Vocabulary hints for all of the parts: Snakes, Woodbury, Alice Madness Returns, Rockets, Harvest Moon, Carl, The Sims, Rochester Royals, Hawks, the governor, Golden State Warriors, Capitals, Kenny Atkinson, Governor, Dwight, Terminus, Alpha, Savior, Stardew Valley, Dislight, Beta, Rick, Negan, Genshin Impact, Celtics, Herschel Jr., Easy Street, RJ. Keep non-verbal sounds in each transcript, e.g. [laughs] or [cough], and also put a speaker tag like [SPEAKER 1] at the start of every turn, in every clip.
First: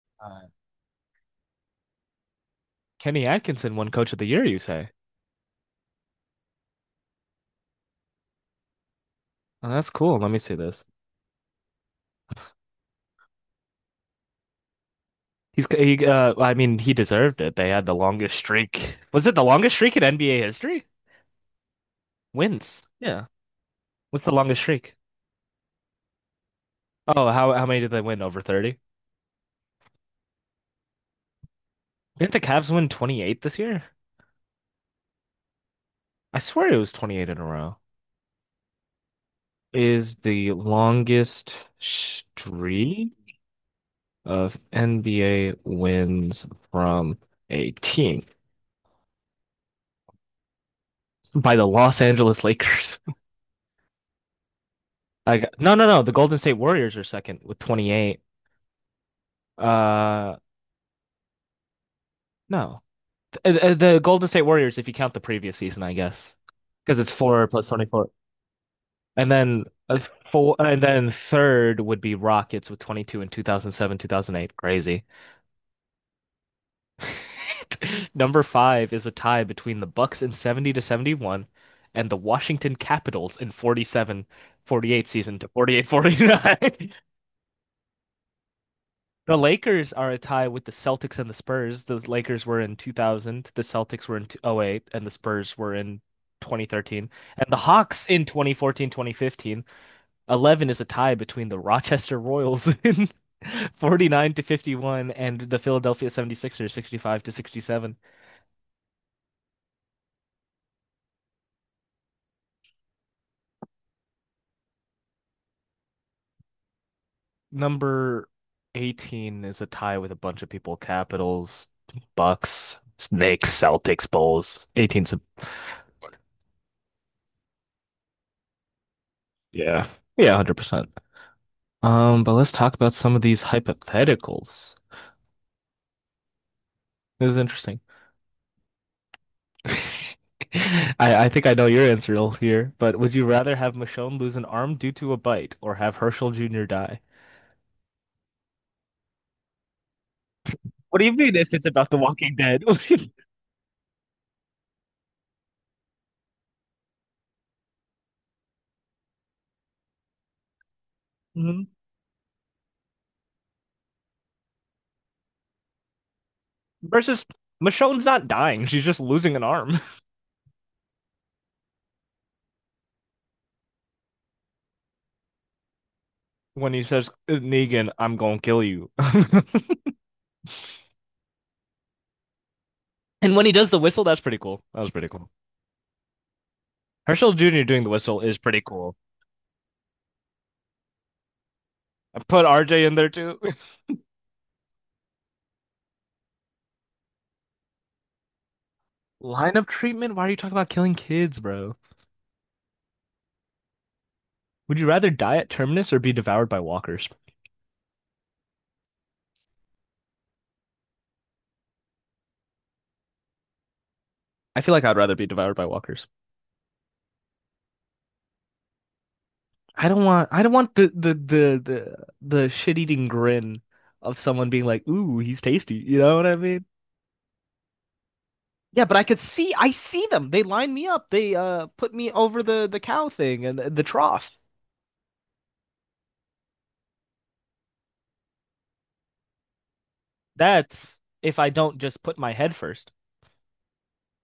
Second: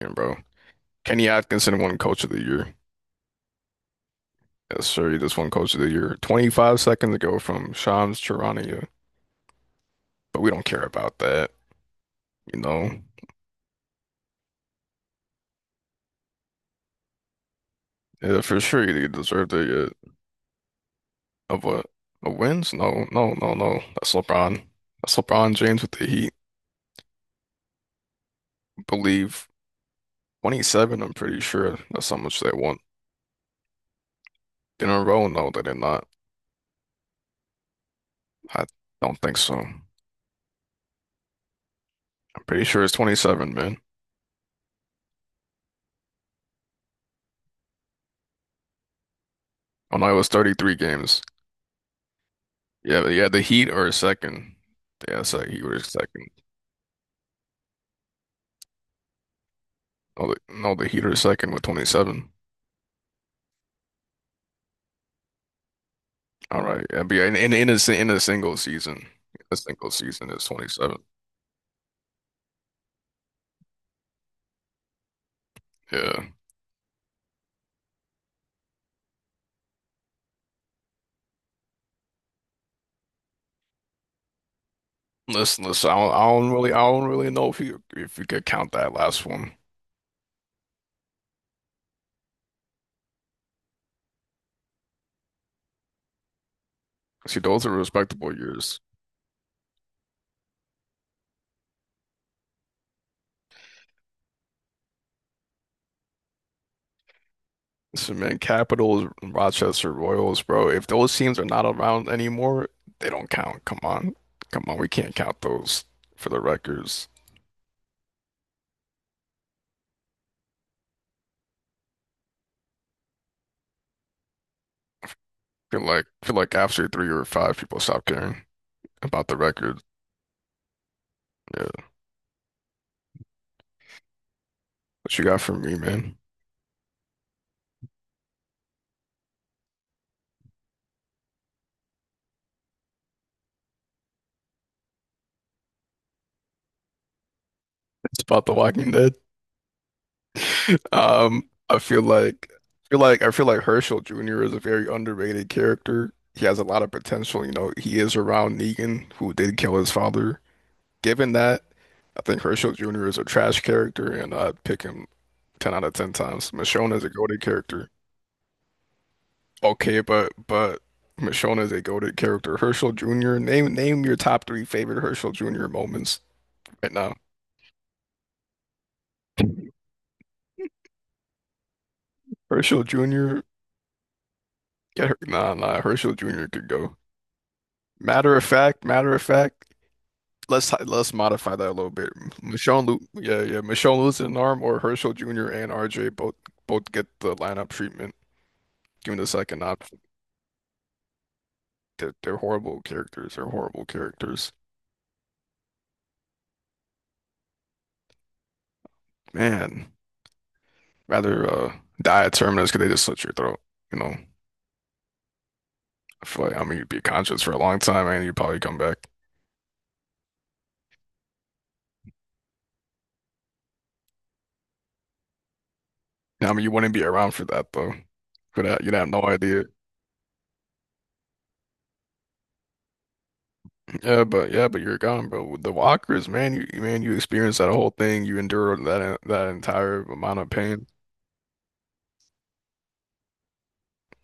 [SPEAKER 1] Yeah, bro.
[SPEAKER 2] Uh,
[SPEAKER 1] Kenny Atkinson won Coach of the Year.
[SPEAKER 2] Kenny Atkinson won Coach of the Year, you
[SPEAKER 1] Yes,
[SPEAKER 2] say?
[SPEAKER 1] sir. He just won Coach of the Year 25 seconds ago from Shams Charania.
[SPEAKER 2] Oh, that's cool. Let me
[SPEAKER 1] But we
[SPEAKER 2] see
[SPEAKER 1] don't care
[SPEAKER 2] this.
[SPEAKER 1] about that, you know.
[SPEAKER 2] He I mean he deserved it. They had the longest
[SPEAKER 1] Yeah, for sure
[SPEAKER 2] streak.
[SPEAKER 1] he
[SPEAKER 2] Was it the
[SPEAKER 1] deserved
[SPEAKER 2] longest streak in NBA history?
[SPEAKER 1] of a, a wins.
[SPEAKER 2] Wins.
[SPEAKER 1] No,
[SPEAKER 2] Yeah.
[SPEAKER 1] no, no, no. That's
[SPEAKER 2] What's the longest
[SPEAKER 1] LeBron.
[SPEAKER 2] streak?
[SPEAKER 1] That's LeBron James with the Heat.
[SPEAKER 2] Oh, how many did they win? Over 30?
[SPEAKER 1] Believe 27, I'm pretty sure. That's how
[SPEAKER 2] Didn't the
[SPEAKER 1] much they
[SPEAKER 2] Cavs
[SPEAKER 1] won.
[SPEAKER 2] win 28 this year?
[SPEAKER 1] In a row? No, they did not.
[SPEAKER 2] I swear it was 28 in a row.
[SPEAKER 1] I don't think so. I'm
[SPEAKER 2] Is the longest
[SPEAKER 1] pretty sure it's
[SPEAKER 2] streak
[SPEAKER 1] 27, man.
[SPEAKER 2] of NBA wins from a team
[SPEAKER 1] Oh no, it was 33 games.
[SPEAKER 2] by the Los Angeles Lakers.
[SPEAKER 1] Yeah, but yeah, the Heat are second. Yeah,
[SPEAKER 2] I
[SPEAKER 1] so
[SPEAKER 2] got,
[SPEAKER 1] Heat
[SPEAKER 2] no,
[SPEAKER 1] were
[SPEAKER 2] no, no. The
[SPEAKER 1] second.
[SPEAKER 2] Golden State Warriors are second with 28. Uh,
[SPEAKER 1] No, the Heat are second with 27.
[SPEAKER 2] no. The Golden State Warriors, if you count the previous season, I guess,
[SPEAKER 1] All right,
[SPEAKER 2] because it's
[SPEAKER 1] NBA
[SPEAKER 2] four plus 24.
[SPEAKER 1] in
[SPEAKER 2] And
[SPEAKER 1] a
[SPEAKER 2] then
[SPEAKER 1] single
[SPEAKER 2] uh,
[SPEAKER 1] season is
[SPEAKER 2] four, and
[SPEAKER 1] 27.
[SPEAKER 2] then third would be Rockets with 22 in 2007, 2008. Crazy.
[SPEAKER 1] Yeah,
[SPEAKER 2] [laughs] Number five is a tie between the Bucks in 70 to 71 and the Washington Capitals in '47, '48 season to
[SPEAKER 1] listen,
[SPEAKER 2] '48,
[SPEAKER 1] listen. I
[SPEAKER 2] '49. [laughs]
[SPEAKER 1] don't really know if you could count that last
[SPEAKER 2] The
[SPEAKER 1] one.
[SPEAKER 2] Lakers are a tie with the Celtics and the Spurs. The Lakers were in 2000, the Celtics were in '08, and the Spurs were in 2013.
[SPEAKER 1] See,
[SPEAKER 2] And the
[SPEAKER 1] those are
[SPEAKER 2] Hawks in
[SPEAKER 1] respectable
[SPEAKER 2] twenty
[SPEAKER 1] years.
[SPEAKER 2] fourteen, 2015. 11 is a tie between the Rochester Royals [laughs] in 49 to 51 and the Philadelphia 76ers 65 to 67.
[SPEAKER 1] Listen, man, Capitals, Rochester Royals, bro. If those teams are not around anymore, they don't count. Come on, come on. We can't count those for the records.
[SPEAKER 2] Number 18 is a tie with a bunch of people, Capitals, Bucks, Snakes, Celtics, Bulls. 18's a.
[SPEAKER 1] Feel like after three or five, people stop caring about the record.
[SPEAKER 2] Yeah, yeah, 100%.
[SPEAKER 1] Yeah.
[SPEAKER 2] But let's talk about some of these hypotheticals.
[SPEAKER 1] What you got for me, man?
[SPEAKER 2] This is interesting. [laughs] I, I think I know your answer all here, but would you rather have Michonne lose an arm due to a bite or have Herschel Jr. die?
[SPEAKER 1] It's about The Walking Dead. [laughs]
[SPEAKER 2] What do you mean if it's about The Walking Dead? [laughs]
[SPEAKER 1] I feel like Herschel Jr. is a very underrated character. He has a lot of potential. He is around Negan, who did kill his father. Given that,
[SPEAKER 2] Mhm.
[SPEAKER 1] I think Herschel Jr. is a trash character, and I'd pick him 10 out of 10 times. Michonne is a
[SPEAKER 2] Versus
[SPEAKER 1] goated character.
[SPEAKER 2] Michonne's not dying, she's just losing an arm.
[SPEAKER 1] Okay,
[SPEAKER 2] [laughs]
[SPEAKER 1] but but Michonne is a goated character. Herschel Jr. Name your top three favorite Herschel Jr. moments
[SPEAKER 2] When he
[SPEAKER 1] right
[SPEAKER 2] says,
[SPEAKER 1] now.
[SPEAKER 2] Negan, I'm gonna kill you. [laughs]
[SPEAKER 1] Herschel
[SPEAKER 2] And
[SPEAKER 1] Jr.
[SPEAKER 2] when he does the whistle, that's pretty cool. That was pretty
[SPEAKER 1] Get her.
[SPEAKER 2] cool.
[SPEAKER 1] Nah, nah. Herschel Jr. could go.
[SPEAKER 2] Herschel Jr. doing the whistle is pretty cool.
[SPEAKER 1] Matter of fact. Let's modify that a little bit.
[SPEAKER 2] I put RJ
[SPEAKER 1] Michonne,
[SPEAKER 2] in
[SPEAKER 1] lo
[SPEAKER 2] there too.
[SPEAKER 1] yeah, yeah. Michonne losing an arm or Herschel Jr. and RJ both get the lineup treatment. Given
[SPEAKER 2] [laughs]
[SPEAKER 1] the second
[SPEAKER 2] Lineup
[SPEAKER 1] option,
[SPEAKER 2] treatment? Why are you talking about killing kids, bro?
[SPEAKER 1] they're horrible characters. They're horrible characters.
[SPEAKER 2] Would you rather die at Terminus or be devoured by walkers?
[SPEAKER 1] Man, rather die a terminus because they just slit your throat. You know.
[SPEAKER 2] I feel like I'd rather be devoured by walkers.
[SPEAKER 1] I feel like, I mean, you'd be conscious for a long time, and you'd probably come back.
[SPEAKER 2] I don't want the shit-eating grin of someone being like, "Ooh, he's tasty." You know what I
[SPEAKER 1] I mean,
[SPEAKER 2] mean?
[SPEAKER 1] you wouldn't be around for that though. For
[SPEAKER 2] Yeah,
[SPEAKER 1] that, you'd
[SPEAKER 2] but I
[SPEAKER 1] have
[SPEAKER 2] could
[SPEAKER 1] no
[SPEAKER 2] see
[SPEAKER 1] idea.
[SPEAKER 2] I see them. They line me up. They put me over the cow thing and the trough.
[SPEAKER 1] Yeah, but you're gone, bro. With The walkers, man, man, you experienced that whole thing. You endured that entire amount of pain.
[SPEAKER 2] That's if I don't just put my head first.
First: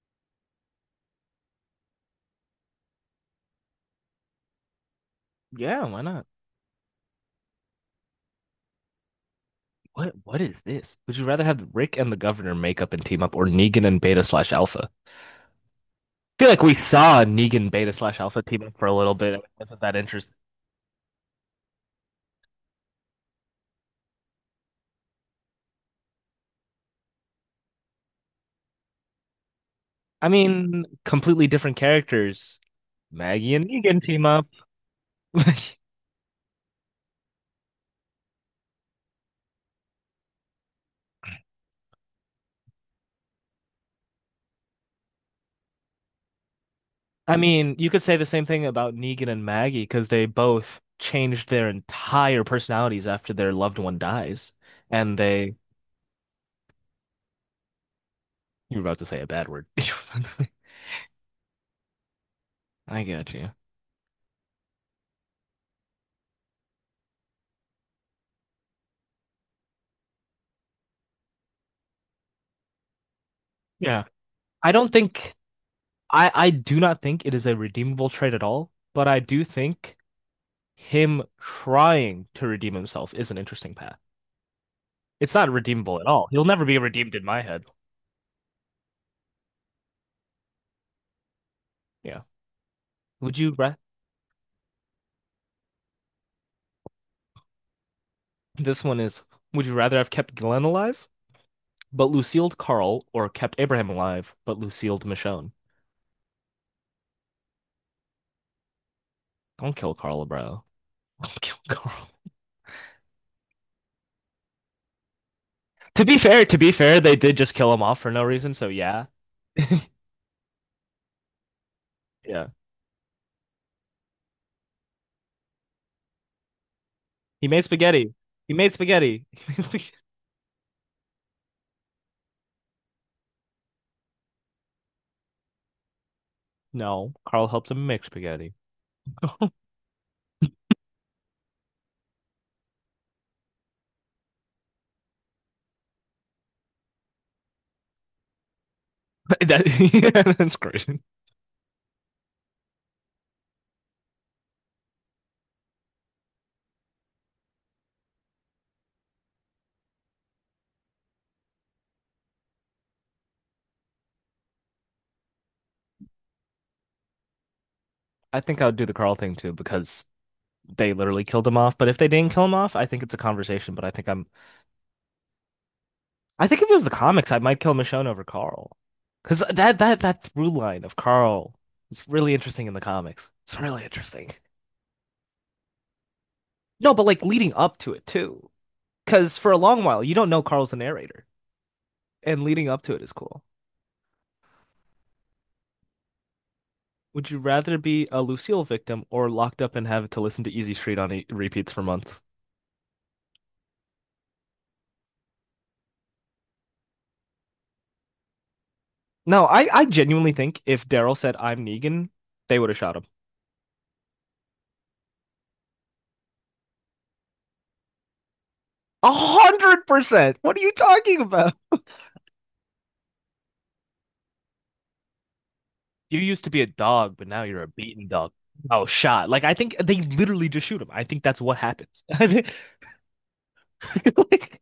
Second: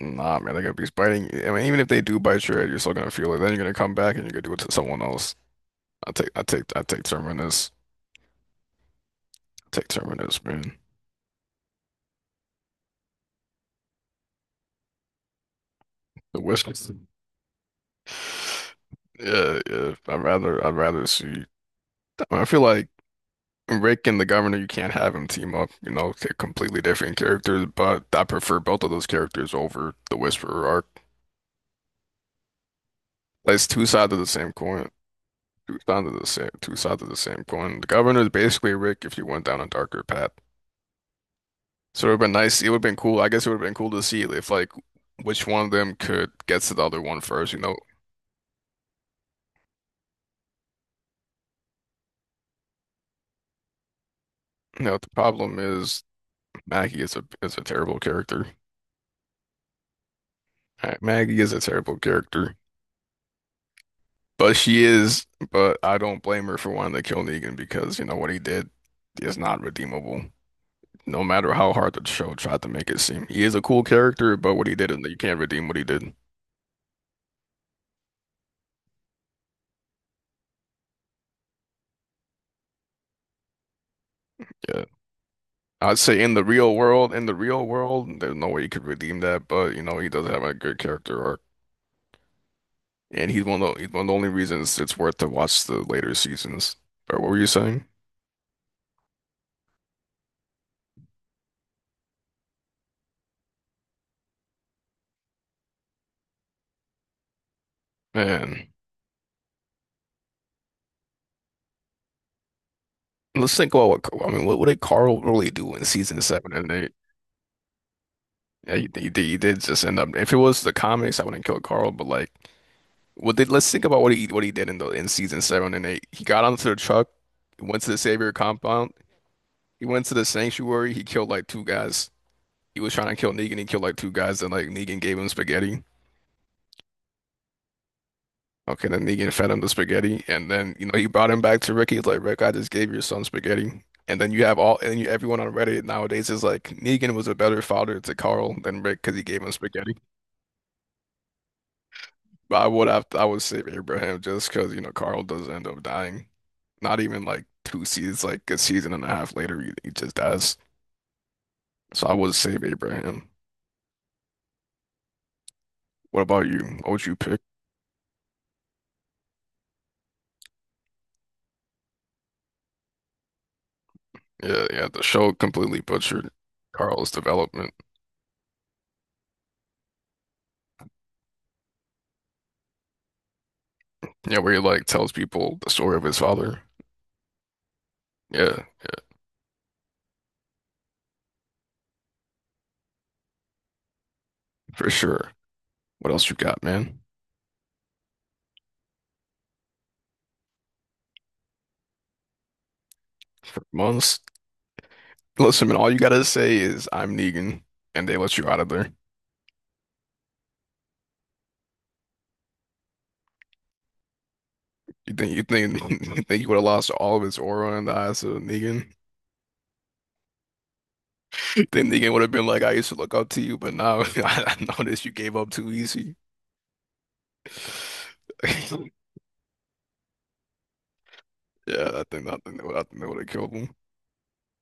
[SPEAKER 1] Nah, man, they're gonna be biting. I mean, even if they do bite your head, you're still gonna feel it. Then you're gonna come back and you're gonna do it to someone else.
[SPEAKER 2] Yeah, why not?
[SPEAKER 1] I take Terminus. I take
[SPEAKER 2] What
[SPEAKER 1] Terminus,
[SPEAKER 2] is
[SPEAKER 1] man.
[SPEAKER 2] this? Would you rather have Rick and the governor make up and team up or Negan and Beta slash Alpha?
[SPEAKER 1] The
[SPEAKER 2] Feel like we
[SPEAKER 1] wishes.
[SPEAKER 2] saw a Negan Beta slash Alpha team up for a little bit. It
[SPEAKER 1] Yeah,
[SPEAKER 2] wasn't
[SPEAKER 1] yeah.
[SPEAKER 2] that interesting.
[SPEAKER 1] I'd rather see. I feel like. Rick and the governor, you can't have them team up. You know, they're completely different characters, but I prefer both of those characters over the
[SPEAKER 2] I
[SPEAKER 1] Whisperer
[SPEAKER 2] mean,
[SPEAKER 1] arc.
[SPEAKER 2] completely different characters. Maggie
[SPEAKER 1] It's
[SPEAKER 2] and
[SPEAKER 1] two
[SPEAKER 2] Negan
[SPEAKER 1] sides of
[SPEAKER 2] team
[SPEAKER 1] the
[SPEAKER 2] up.
[SPEAKER 1] same coin.
[SPEAKER 2] [laughs]
[SPEAKER 1] Two sides of the same coin. The governor is basically Rick if you went down a darker path. So it would have been nice. It would have been cool. I guess it would have been cool to see if like which one of them could get to the other one
[SPEAKER 2] I
[SPEAKER 1] first.
[SPEAKER 2] mean, you could say the same thing about Negan and Maggie because they both changed their entire personalities after their loved one dies,
[SPEAKER 1] You know, the
[SPEAKER 2] and they.
[SPEAKER 1] problem is Maggie is a terrible character.
[SPEAKER 2] You were about to say a bad word. [laughs]
[SPEAKER 1] Maggie is a terrible character.
[SPEAKER 2] I get you.
[SPEAKER 1] But she is, but I don't blame her for wanting to kill Negan because, you know, what he did is not redeemable. No matter how hard the show tried to make it seem. He is a cool
[SPEAKER 2] Yeah.
[SPEAKER 1] character, but what
[SPEAKER 2] I
[SPEAKER 1] he did,
[SPEAKER 2] don't
[SPEAKER 1] and you
[SPEAKER 2] think
[SPEAKER 1] can't redeem what he did.
[SPEAKER 2] I do not think it is a redeemable trait at all, but I do think him trying to redeem himself is an interesting path.
[SPEAKER 1] Yeah.
[SPEAKER 2] It's not
[SPEAKER 1] I'd
[SPEAKER 2] redeemable at
[SPEAKER 1] say
[SPEAKER 2] all.
[SPEAKER 1] in the
[SPEAKER 2] He'll never
[SPEAKER 1] real
[SPEAKER 2] be
[SPEAKER 1] world,
[SPEAKER 2] redeemed in
[SPEAKER 1] in the
[SPEAKER 2] my head.
[SPEAKER 1] real world, there's no way you could redeem that, but you know, he does have a good character arc.
[SPEAKER 2] Yeah.
[SPEAKER 1] And
[SPEAKER 2] Would
[SPEAKER 1] he's
[SPEAKER 2] you ra
[SPEAKER 1] he's one of the only reasons it's worth to watch the later seasons. But what were you saying?
[SPEAKER 2] This one is, would you rather have kept Glenn alive but Lucille Carl or kept Abraham alive but Lucille Michonne?
[SPEAKER 1] Man,
[SPEAKER 2] Don't kill Carl, bro. [laughs] Don't kill Carl.
[SPEAKER 1] let's think about what, I mean, what did Carl really do in season seven
[SPEAKER 2] To
[SPEAKER 1] and
[SPEAKER 2] be
[SPEAKER 1] eight?
[SPEAKER 2] fair, they did just kill him off for no reason, so
[SPEAKER 1] Yeah,
[SPEAKER 2] yeah.
[SPEAKER 1] you did just end up. If it was the comics, I wouldn't kill Carl. But like,
[SPEAKER 2] Yeah.
[SPEAKER 1] what did? Let's think about what he did in the in season seven and eight. He got onto the truck,
[SPEAKER 2] He made
[SPEAKER 1] went to the
[SPEAKER 2] spaghetti.
[SPEAKER 1] Savior
[SPEAKER 2] He made
[SPEAKER 1] compound.
[SPEAKER 2] spaghetti. [laughs] He made
[SPEAKER 1] He
[SPEAKER 2] spaghetti.
[SPEAKER 1] went to the sanctuary. He killed like two guys. He was trying to kill Negan. He killed like two guys. Then like Negan gave him spaghetti.
[SPEAKER 2] No, Carl helped him make spaghetti.
[SPEAKER 1] Okay, then Negan fed
[SPEAKER 2] [laughs]
[SPEAKER 1] him the spaghetti, and then you know he brought him back to Rick. He's like, Rick, I just gave your son spaghetti. And then you have everyone on Reddit nowadays is like, Negan was a better father to Carl than Rick because he gave him spaghetti.
[SPEAKER 2] That, yeah, that's crazy.
[SPEAKER 1] But I would save Abraham just because you know Carl does end up dying. Not even like two seasons, like a season and a half later, he just dies. So I would save Abraham. What about you? What would you pick?
[SPEAKER 2] I think I would do the Carl thing too because they literally killed him off. But if they didn't kill him off, I think it's a conversation. But I think I'm
[SPEAKER 1] Yeah, yeah. The show completely butchered
[SPEAKER 2] I think if it was the
[SPEAKER 1] Carl's
[SPEAKER 2] comics, I might kill
[SPEAKER 1] development.
[SPEAKER 2] Michonne over Carl. Because that through line of Carl is really interesting in the comics. It's really interesting.
[SPEAKER 1] Yeah, where he like tells people the story of his father.
[SPEAKER 2] No, but like leading up to it too.
[SPEAKER 1] Yeah, yeah,
[SPEAKER 2] Because for a long while, you don't know Carl's the narrator, and leading up to it is cool.
[SPEAKER 1] for sure. What else you got, man?
[SPEAKER 2] Would you rather be a Lucille victim or locked up and have to listen to Easy Street on e repeats for months?
[SPEAKER 1] For months. Listen, man. All you gotta say is I'm Negan, and they let you out of there.
[SPEAKER 2] No, I genuinely think if Daryl said I'm Negan, they would have shot him.
[SPEAKER 1] You think [laughs] you think you would have lost all of his aura in the eyes of Negan?
[SPEAKER 2] 100%. What are you talking about?
[SPEAKER 1] Then the game would have been like, I used to look up to you, but now [laughs] I noticed you gave up too easy.
[SPEAKER 2] You used to be a dog, but now you're a beaten dog. Oh,
[SPEAKER 1] [laughs]
[SPEAKER 2] shot. Like I think they literally just shoot him. I think that's what
[SPEAKER 1] Yeah,
[SPEAKER 2] happens. [laughs] I think,
[SPEAKER 1] I think they would have killed him.
[SPEAKER 2] like,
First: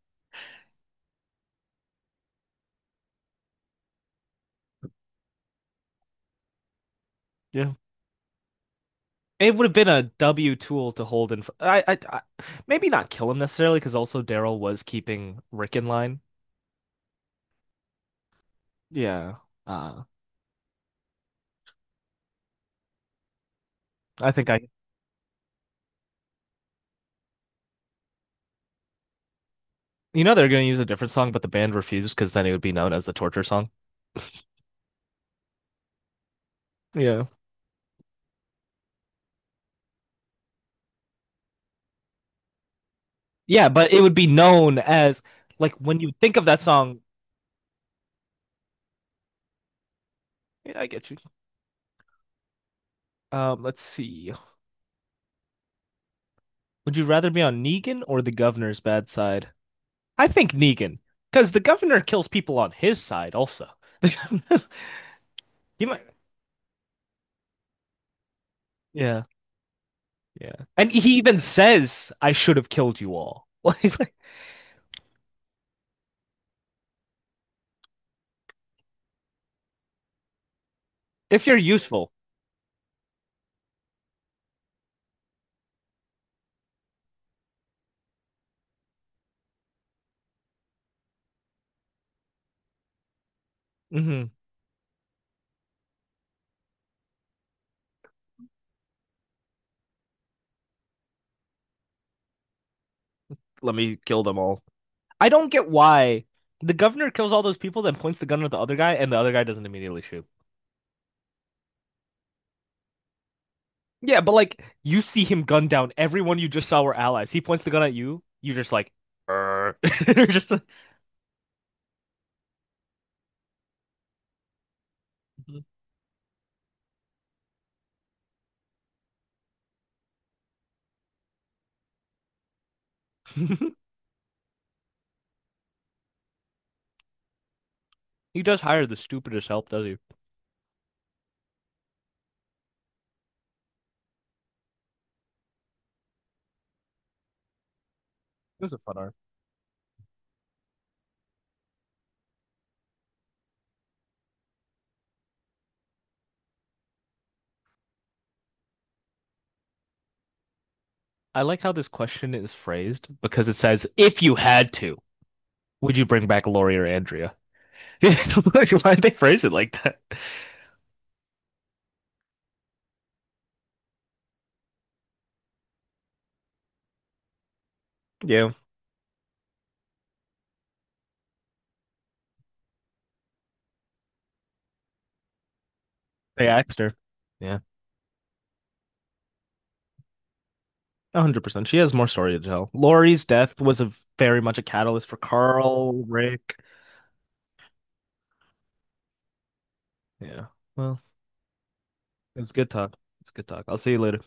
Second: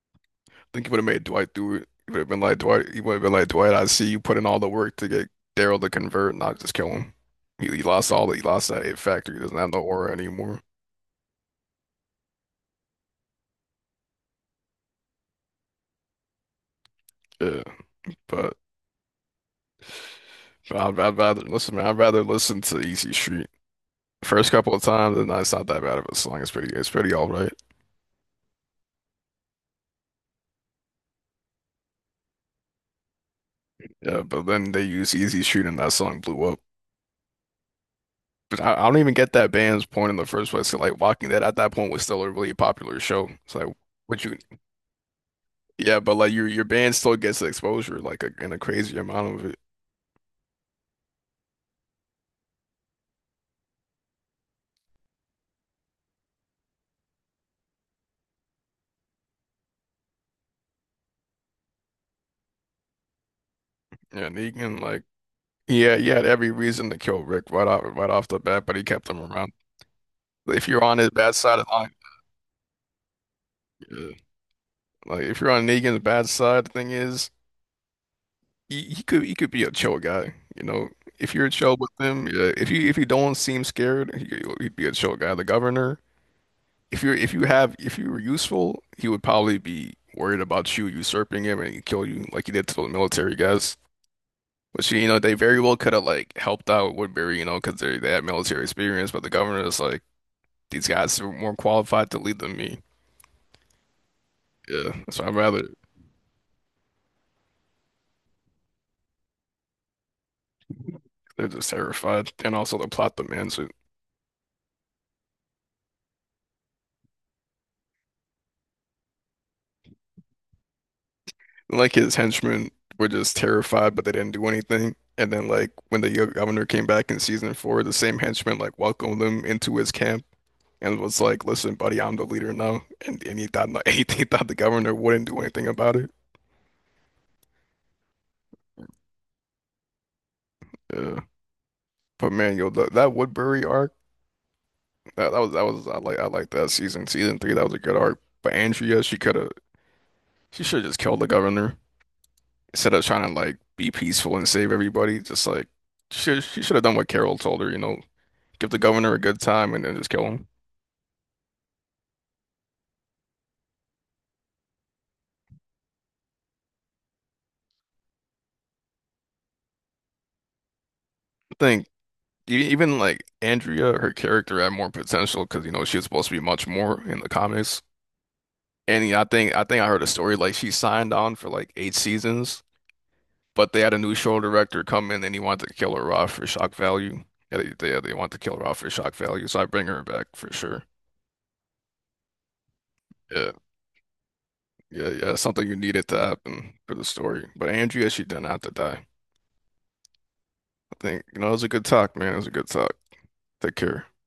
[SPEAKER 1] I think he would have made Dwight do it. He would have been like Dwight. I see you put in all the work to get Daryl to convert, not just kill him.
[SPEAKER 2] yeah.
[SPEAKER 1] He lost all. The He lost that it factor. He
[SPEAKER 2] It
[SPEAKER 1] doesn't
[SPEAKER 2] would have
[SPEAKER 1] have no
[SPEAKER 2] been a
[SPEAKER 1] aura
[SPEAKER 2] W
[SPEAKER 1] anymore.
[SPEAKER 2] tool to hold in. I maybe not kill him necessarily because also Daryl was keeping Rick in line.
[SPEAKER 1] Yeah, but,
[SPEAKER 2] Yeah. Uh,
[SPEAKER 1] but I'd rather listen, man. I'd rather listen to Easy Street.
[SPEAKER 2] I think
[SPEAKER 1] First
[SPEAKER 2] I.
[SPEAKER 1] couple of times, and it's not that bad of a song. It's pretty all right.
[SPEAKER 2] You know they're going to use a different song, but the band refused because then it would be known as the torture song.
[SPEAKER 1] Yeah, but then they used Easy Street, and that song blew up.
[SPEAKER 2] Yeah.
[SPEAKER 1] 'Cause I don't even get that band's point in the first place. 'Cause, like Walking Dead at that point was still a really popular show. It's
[SPEAKER 2] Yeah,
[SPEAKER 1] like
[SPEAKER 2] but it would
[SPEAKER 1] what
[SPEAKER 2] be
[SPEAKER 1] you,
[SPEAKER 2] known as like when
[SPEAKER 1] yeah,
[SPEAKER 2] you
[SPEAKER 1] but like
[SPEAKER 2] think of that
[SPEAKER 1] your band
[SPEAKER 2] song.
[SPEAKER 1] still gets the exposure, in a crazy amount of it.
[SPEAKER 2] Yeah, I get you. Let's see. Would you rather be on Negan or the governor's bad side? I think Negan, because the governor kills people on his side also.
[SPEAKER 1] Yeah,
[SPEAKER 2] [laughs]
[SPEAKER 1] Negan, like
[SPEAKER 2] He
[SPEAKER 1] yeah,
[SPEAKER 2] might,
[SPEAKER 1] he had every reason to kill Rick right off the bat, but he kept him
[SPEAKER 2] yeah,
[SPEAKER 1] around.
[SPEAKER 2] yeah,
[SPEAKER 1] If you're
[SPEAKER 2] and
[SPEAKER 1] on his
[SPEAKER 2] he
[SPEAKER 1] bad
[SPEAKER 2] even
[SPEAKER 1] side of the line,
[SPEAKER 2] says, "I should have killed you all." [laughs] Like,
[SPEAKER 1] yeah.
[SPEAKER 2] like,
[SPEAKER 1] Like if you're on Negan's bad side, the thing is, he could be a chill guy, you know. If
[SPEAKER 2] if
[SPEAKER 1] you're
[SPEAKER 2] you're
[SPEAKER 1] chill with
[SPEAKER 2] useful,
[SPEAKER 1] him, yeah. If you don't seem scared, he'd be a chill guy. The governor. If you were useful, he would probably be worried about you usurping him and kill you like he did to the military guys.
[SPEAKER 2] mhm,
[SPEAKER 1] Which you know they very well could have like helped out Woodbury, you know, because they had military experience, but the governor is like these guys are more qualified to lead than me.
[SPEAKER 2] let me kill them all.
[SPEAKER 1] Yeah, so
[SPEAKER 2] I
[SPEAKER 1] I'd
[SPEAKER 2] don't
[SPEAKER 1] rather
[SPEAKER 2] get why the governor kills all those people, then points the gun at the other guy, and the other guy doesn't immediately shoot.
[SPEAKER 1] they're just terrified, and also the plot demands it.
[SPEAKER 2] Yeah, but like you see him gun down everyone you just saw were allies. He points the gun at you, you just like, [laughs] just
[SPEAKER 1] Like his henchmen were just terrified, but they didn't do anything. And then
[SPEAKER 2] like-
[SPEAKER 1] like when the governor came back in season four, the same henchmen like welcomed them into his camp and was like, "Listen, buddy, I'm the leader now," and he thought
[SPEAKER 2] [laughs]
[SPEAKER 1] he, [laughs] he thought the governor wouldn't do anything about it.
[SPEAKER 2] He does hire the stupidest help, does he? It
[SPEAKER 1] Yeah, but man, yo, that Woodbury arc, that was I I like that season three. That was a good arc. But
[SPEAKER 2] was a fun
[SPEAKER 1] Andrea,
[SPEAKER 2] arc.
[SPEAKER 1] she should have just killed the governor instead of trying to like be peaceful and save everybody. Just like she should have done what Carol told her, you know, give the governor a good time and then just kill him.
[SPEAKER 2] I like how this question is phrased because it says, if you had to, would you bring back Lori or Andrea? [laughs] Why did they phrase it like that?
[SPEAKER 1] I think. Even like Andrea, her character had more potential because you know she was supposed to be much more in the comics.
[SPEAKER 2] Yeah.
[SPEAKER 1] And yeah, I think I heard a story like she signed on for like eight seasons, but they had a new show director come in and he wanted to kill her off for
[SPEAKER 2] They
[SPEAKER 1] shock
[SPEAKER 2] asked her.
[SPEAKER 1] value. Yeah,
[SPEAKER 2] Yeah,
[SPEAKER 1] they want to kill her off for shock value, so I bring her back for sure.
[SPEAKER 2] 100%. She has more story to tell. Lori's
[SPEAKER 1] Yeah,
[SPEAKER 2] death was a very much a catalyst
[SPEAKER 1] yeah,
[SPEAKER 2] for
[SPEAKER 1] yeah. Something you
[SPEAKER 2] Carl,
[SPEAKER 1] needed to
[SPEAKER 2] Rick.
[SPEAKER 1] happen for the story. But Andrea, she didn't have to die.
[SPEAKER 2] Yeah.
[SPEAKER 1] I
[SPEAKER 2] Well,
[SPEAKER 1] think, you know, it was a good talk, man. It was a
[SPEAKER 2] it's
[SPEAKER 1] good
[SPEAKER 2] good talk.
[SPEAKER 1] talk.
[SPEAKER 2] It's good talk.
[SPEAKER 1] Take
[SPEAKER 2] I'll see you
[SPEAKER 1] care.
[SPEAKER 2] later.